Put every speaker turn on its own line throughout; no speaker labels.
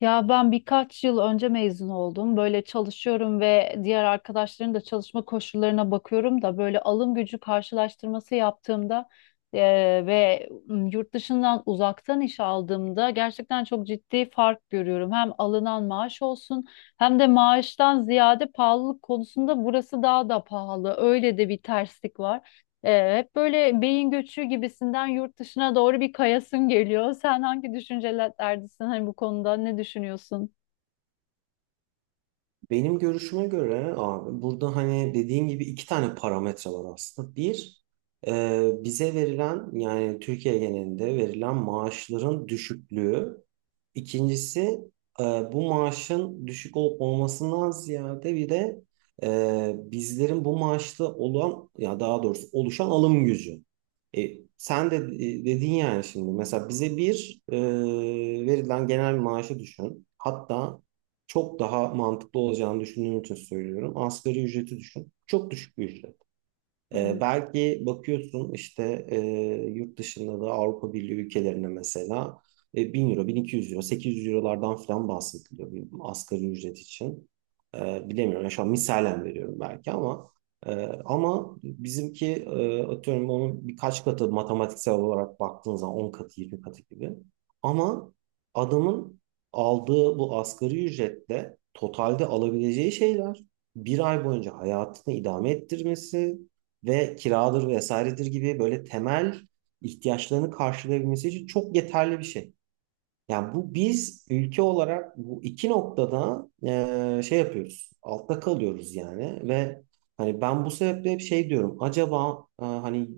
Ya ben birkaç yıl önce mezun oldum. Böyle çalışıyorum ve diğer arkadaşların da çalışma koşullarına bakıyorum da, böyle alım gücü karşılaştırması yaptığımda ve yurt dışından uzaktan iş aldığımda gerçekten çok ciddi fark görüyorum. Hem alınan maaş olsun, hem de maaştan ziyade pahalılık konusunda burası daha da pahalı. Öyle de bir terslik var. Hep böyle beyin göçü gibisinden yurt dışına doğru bir kayasın geliyor. Sen hangi düşüncelerdesin, hani bu konuda ne düşünüyorsun?
Benim görüşüme göre abi burada hani dediğin gibi iki tane parametre var aslında. Bir, bize verilen yani Türkiye genelinde verilen maaşların düşüklüğü. İkincisi, bu maaşın düşük olup olmasından ziyade bir de bizlerin bu maaşta olan ya daha doğrusu oluşan alım gücü. E, Sen de dedin yani. Şimdi mesela bize verilen genel maaşı düşün. Hatta çok daha mantıklı olacağını düşündüğüm için söylüyorum, asgari ücreti düşün. Çok düşük bir ücret. Belki bakıyorsun işte, yurt dışında da Avrupa Birliği ülkelerine mesela 1000 euro, 1200 euro, 800 eurolardan falan bahsediliyor bir asgari ücret için. Bilemiyorum. Yani şu an misalen veriyorum belki ama e, ama bizimki, atıyorum onun birkaç katı, matematiksel olarak baktığın zaman 10 katı, 20 katı gibi. Ama adamın aldığı bu asgari ücretle totalde alabileceği şeyler, bir ay boyunca hayatını idame ettirmesi ve kiradır vesairedir gibi böyle temel ihtiyaçlarını karşılayabilmesi için çok yeterli bir şey. Yani bu biz ülke olarak bu iki noktada şey yapıyoruz, altta kalıyoruz yani. Ve hani ben bu sebeple hep şey diyorum: acaba hani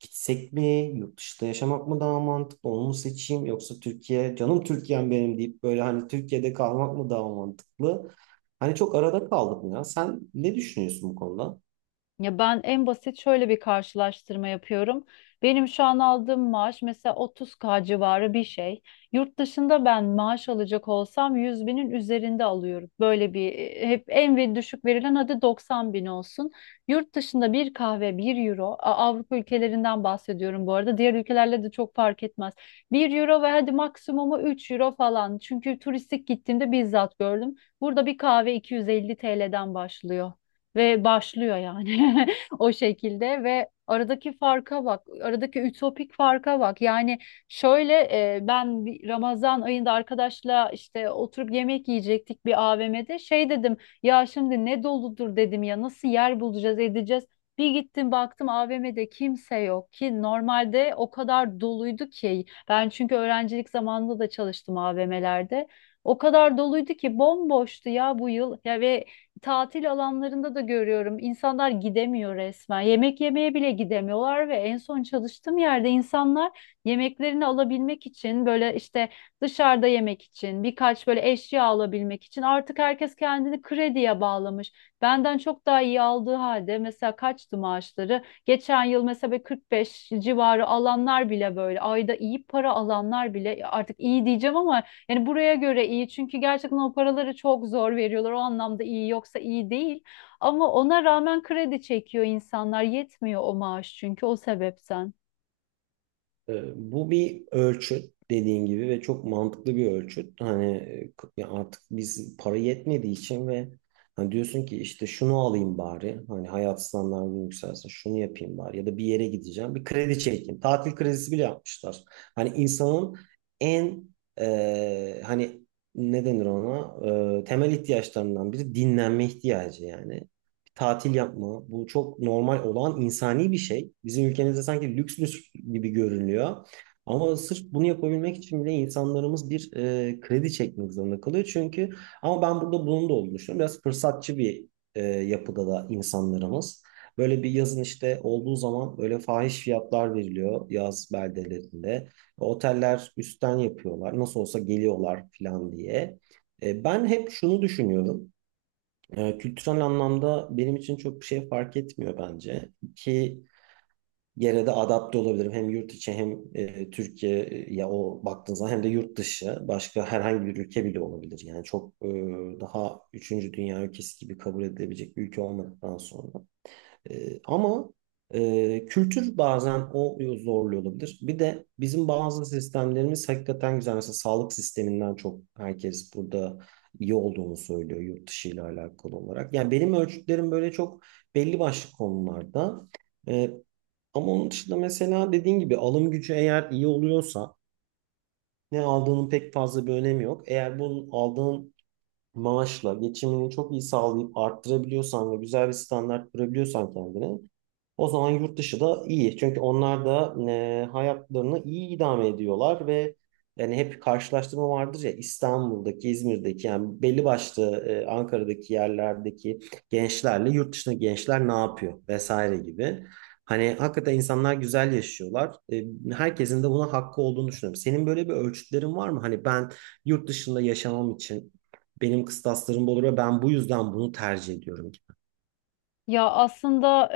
gitsek mi, yurt dışında yaşamak mı daha mantıklı, onu mu seçeyim, yoksa Türkiye, canım Türkiye'm benim deyip böyle hani Türkiye'de kalmak mı daha mantıklı? Hani çok arada kaldım ya. Sen ne düşünüyorsun bu konuda?
Ya ben en basit şöyle bir karşılaştırma yapıyorum. Benim şu an aldığım maaş mesela 30K civarı bir şey. Yurt dışında ben maaş alacak olsam 100 binin üzerinde alıyorum. Böyle bir hep en ve düşük verilen, hadi 90 bin olsun. Yurt dışında bir kahve bir euro. Avrupa ülkelerinden bahsediyorum bu arada. Diğer ülkelerle de çok fark etmez. Bir euro ve hadi maksimumu 3 euro falan. Çünkü turistik gittiğimde bizzat gördüm. Burada bir kahve 250 TL'den başlıyor ve başlıyor yani, o şekilde. Ve aradaki farka bak, aradaki ütopik farka bak. Yani şöyle, ben bir Ramazan ayında arkadaşla işte oturup yemek yiyecektik bir AVM'de. Şey dedim, ya şimdi ne doludur dedim, ya nasıl yer bulacağız edeceğiz. Bir gittim baktım, AVM'de kimse yok ki. Normalde o kadar doluydu ki, ben çünkü öğrencilik zamanında da çalıştım AVM'lerde. O kadar doluydu ki, bomboştu ya bu yıl ya. Ve tatil alanlarında da görüyorum, İnsanlar gidemiyor resmen. Yemek yemeye bile gidemiyorlar ve en son çalıştığım yerde insanlar yemeklerini alabilmek için, böyle işte dışarıda yemek için, birkaç böyle eşya alabilmek için artık herkes kendini krediye bağlamış. Benden çok daha iyi aldığı halde, mesela kaçtı maaşları? Geçen yıl mesela böyle 45 civarı alanlar bile, böyle ayda iyi para alanlar bile, artık iyi diyeceğim ama yani buraya göre iyi, çünkü gerçekten o paraları çok zor veriyorlar. O anlamda iyi, yoksa iyi değil. Ama ona rağmen kredi çekiyor insanlar. Yetmiyor o maaş, çünkü o sebepten.
Bu bir ölçüt dediğin gibi ve çok mantıklı bir ölçüt. Ya artık biz para yetmediği için ve hani diyorsun ki işte şunu alayım bari, hani hayat standartım yükselsin şunu yapayım bari, ya da bir yere gideceğim bir kredi çekeyim. Tatil kredisi bile yapmışlar. Hani insanın en, hani ne denir ona, temel ihtiyaçlarından biri dinlenme ihtiyacı, yani tatil yapma. Bu çok normal olan insani bir şey. Bizim ülkemizde sanki lüks lüks gibi görünüyor. Ama sırf bunu yapabilmek için bile insanlarımız bir kredi çekmek zorunda kalıyor. Çünkü ama ben burada bunun da olduğunu düşünüyorum. Biraz fırsatçı bir yapıda da insanlarımız. Böyle bir yazın işte olduğu zaman böyle fahiş fiyatlar veriliyor yaz beldelerinde. Oteller üstten yapıyorlar. Nasıl olsa geliyorlar falan diye. E, ben hep şunu düşünüyorum. Kültürel anlamda benim için çok bir şey fark etmiyor bence. İki yere de adapte olabilirim. Hem yurt içi hem Türkiye, ya o baktığın zaman hem de yurt dışı, başka herhangi bir ülke bile olabilir. Yani çok daha üçüncü dünya ülkesi gibi kabul edilebilecek bir ülke olmadıktan sonra. Ama kültür bazen o zorluyor olabilir. Bir de bizim bazı sistemlerimiz hakikaten güzel. Mesela sağlık sisteminden çok herkes burada iyi olduğunu söylüyor yurt dışı ile alakalı olarak. Yani benim ölçütlerim böyle çok belli başlı konularda. Ee, Ama onun dışında mesela dediğin gibi alım gücü eğer iyi oluyorsa ne aldığının pek fazla bir önemi yok. Eğer bunun, aldığın maaşla geçimini çok iyi sağlayıp arttırabiliyorsan ve güzel bir standart kurabiliyorsan kendine, o zaman yurt dışı da iyi. Çünkü onlar da hayatlarını iyi idame ediyorlar. Ve yani hep karşılaştırma vardır ya, İstanbul'daki, İzmir'deki yani belli başlı Ankara'daki yerlerdeki gençlerle yurt dışındaki gençler ne yapıyor vesaire gibi. Hani hakikaten insanlar güzel yaşıyorlar. E, herkesin de buna hakkı olduğunu düşünüyorum. Senin böyle bir ölçütlerin var mı? Hani, ben yurt dışında yaşamam için benim kıstaslarımda olur ve ben bu yüzden bunu tercih ediyorum gibi.
Ya aslında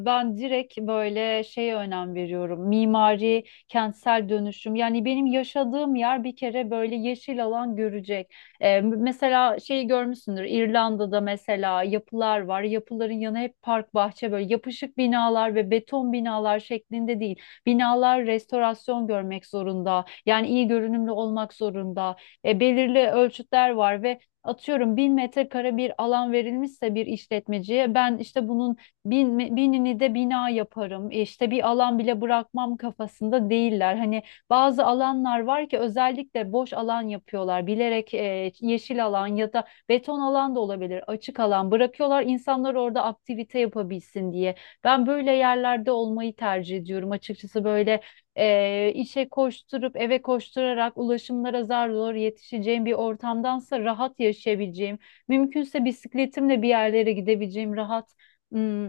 ben direkt böyle şeye önem veriyorum. Mimari, kentsel dönüşüm. Yani benim yaşadığım yer bir kere böyle yeşil alan görecek. Mesela şeyi görmüşsündür. İrlanda'da mesela yapılar var. Yapıların yanı hep park, bahçe, böyle yapışık binalar ve beton binalar şeklinde değil. Binalar restorasyon görmek zorunda. Yani iyi görünümlü olmak zorunda. Belirli ölçütler var ve atıyorum, 1000 metrekare bir alan verilmişse bir işletmeciye, ben işte bunun bin, binini de bina yaparım, işte bir alan bile bırakmam kafasında değiller. Hani bazı alanlar var ki, özellikle boş alan yapıyorlar bilerek, yeşil alan ya da beton alan da olabilir, açık alan bırakıyorlar insanlar orada aktivite yapabilsin diye. Ben böyle yerlerde olmayı tercih ediyorum açıkçası. Böyle işe koşturup eve koşturarak, ulaşımlara zar zor yetişeceğim bir ortamdansa, rahat yaşayabileceğim, mümkünse bisikletimle bir yerlere gidebileceğim rahat. hmm,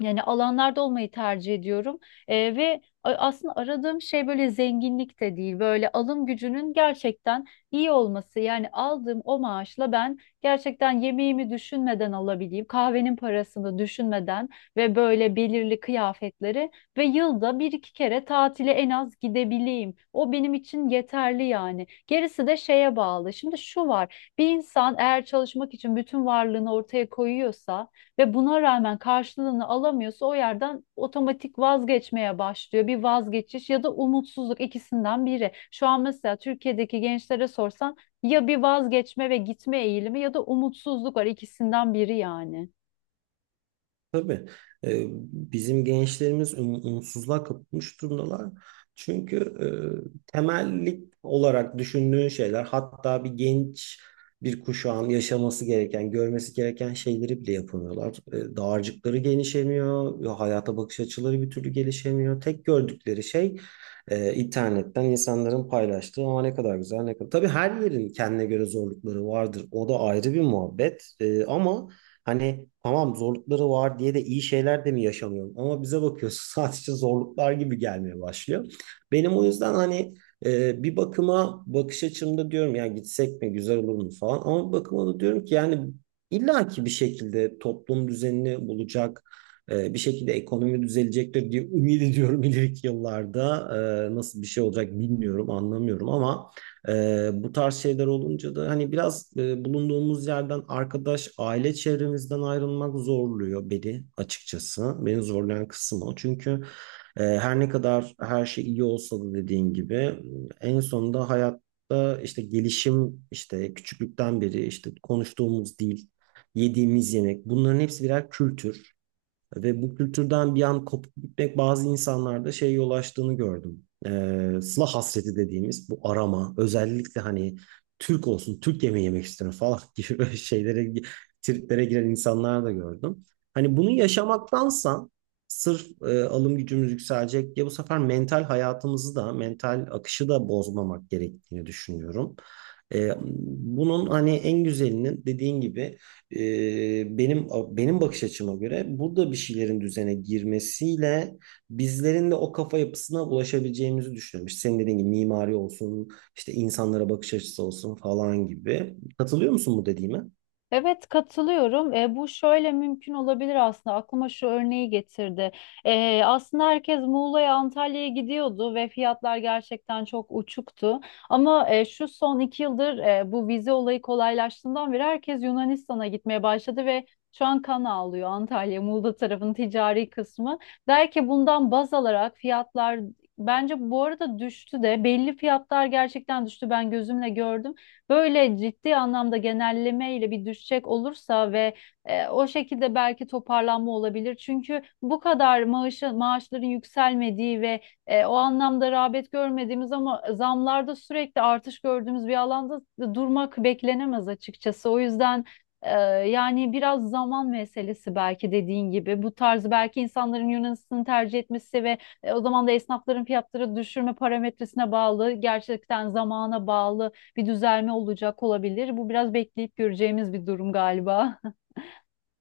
yani alanlarda olmayı tercih ediyorum. Ve aslında aradığım şey böyle zenginlik de değil. Böyle alım gücünün gerçekten iyi olması. Yani aldığım o maaşla ben gerçekten yemeğimi düşünmeden alabileyim, kahvenin parasını düşünmeden ve böyle belirli kıyafetleri, ve yılda bir iki kere tatile en az gidebileyim. O benim için yeterli yani. Gerisi de şeye bağlı. Şimdi şu var: bir insan eğer çalışmak için bütün varlığını ortaya koyuyorsa ve buna rağmen karşılığını alamıyorsa, o yerden otomatik vazgeçmeye başlıyor. Bir vazgeçiş ya da umutsuzluk, ikisinden biri. Şu an mesela Türkiye'deki gençlere sorsan, ya bir vazgeçme ve gitme eğilimi, ya da umutsuzluk var, ikisinden biri yani.
Tabii, e, bizim gençlerimiz umutsuzluğa kapılmış durumdalar. Çünkü temellik olarak düşündüğün şeyler, hatta bir genç bir kuşağın yaşaması gereken, görmesi gereken şeyleri bile yapamıyorlar. E, dağarcıkları genişlemiyor, hayata bakış açıları bir türlü gelişemiyor. Tek gördükleri şey internetten insanların paylaştığı ama ne kadar güzel ne kadar. Tabii her yerin kendine göre zorlukları vardır, o da ayrı bir muhabbet. Ama hani, tamam zorlukları var diye de iyi şeyler de mi yaşamıyorum? Ama bize bakıyorsun sadece zorluklar gibi gelmeye başlıyor. Benim o yüzden hani, bir bakıma bakış açımda diyorum ya gitsek mi, güzel olur mu falan. Ama bir bakıma da diyorum ki yani illaki bir şekilde toplum düzenini bulacak, bir şekilde ekonomi düzelecektir diye ümit ediyorum ileriki yıllarda. E, nasıl bir şey olacak bilmiyorum, anlamıyorum, ama bu tarz şeyler olunca da hani biraz bulunduğumuz yerden, arkadaş, aile çevremizden ayrılmak zorluyor beni açıkçası. Beni zorlayan kısım o. Çünkü her ne kadar her şey iyi olsa da dediğin gibi, en sonunda hayatta işte gelişim, işte küçüklükten beri işte konuştuğumuz dil, yediğimiz yemek, bunların hepsi birer kültür. Ve bu kültürden bir an kopup gitmek bazı insanlarda şeye yol açtığını gördüm. Sıla hasreti dediğimiz bu arama, özellikle hani Türk olsun, Türk yemeği yemek istiyorum falan gibi böyle şeylere, triplere giren insanlar da gördüm. Hani bunu yaşamaktansa sırf alım gücümüz yükselecek diye bu sefer mental hayatımızı da, mental akışı da bozmamak gerektiğini düşünüyorum. Ee, Bunun hani en güzelinin, dediğin gibi, e, benim benim bakış açıma göre burada bir şeylerin düzene girmesiyle bizlerin de o kafa yapısına ulaşabileceğimizi düşünüyorum. İşte senin dediğin gibi mimari olsun, işte insanlara bakış açısı olsun falan gibi. Katılıyor musun bu dediğime?
Evet, katılıyorum. Bu şöyle mümkün olabilir aslında. Aklıma şu örneği getirdi. Aslında herkes Muğla'ya, Antalya'ya gidiyordu ve fiyatlar gerçekten çok uçuktu. Ama şu son 2 yıldır, bu vize olayı kolaylaştığından beri herkes Yunanistan'a gitmeye başladı ve şu an kan ağlıyor Antalya, Muğla tarafının ticari kısmı. Der ki, bundan baz alarak fiyatlar, bence bu arada düştü de, belli fiyatlar gerçekten düştü, ben gözümle gördüm. Böyle ciddi anlamda genelleme ile bir düşecek olursa ve o şekilde belki toparlanma olabilir. Çünkü bu kadar maaşı, maaşların yükselmediği ve o anlamda rağbet görmediğimiz, ama zamlarda sürekli artış gördüğümüz bir alanda durmak beklenemez açıkçası. O yüzden e, yani biraz zaman meselesi belki, dediğin gibi. Bu tarz, belki insanların Yunanistan'ı tercih etmesi ve o zaman da esnafların fiyatları düşürme parametresine bağlı, gerçekten zamana bağlı bir düzelme olacak olabilir. Bu biraz bekleyip göreceğimiz bir durum galiba.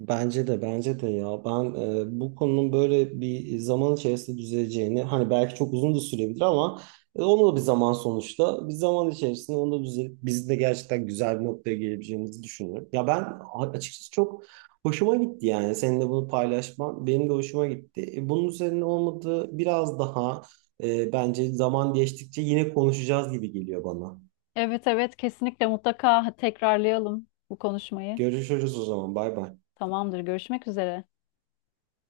Bence de ya ben, bu konunun böyle bir zaman içerisinde düzeleceğini, hani belki çok uzun da sürebilir ama onu da bir zaman, sonuçta bir zaman içerisinde onu da düzelip bizim de gerçekten güzel bir noktaya gelebileceğimizi düşünüyorum. Ya ben açıkçası çok hoşuma gitti, yani seninle bunu paylaşman benim de hoşuma gitti. E, bunun üzerine olmadı biraz daha, bence zaman geçtikçe yine konuşacağız gibi geliyor bana.
Evet, evet, kesinlikle mutlaka tekrarlayalım bu konuşmayı.
Görüşürüz o zaman, bay bay.
Tamamdır, görüşmek üzere.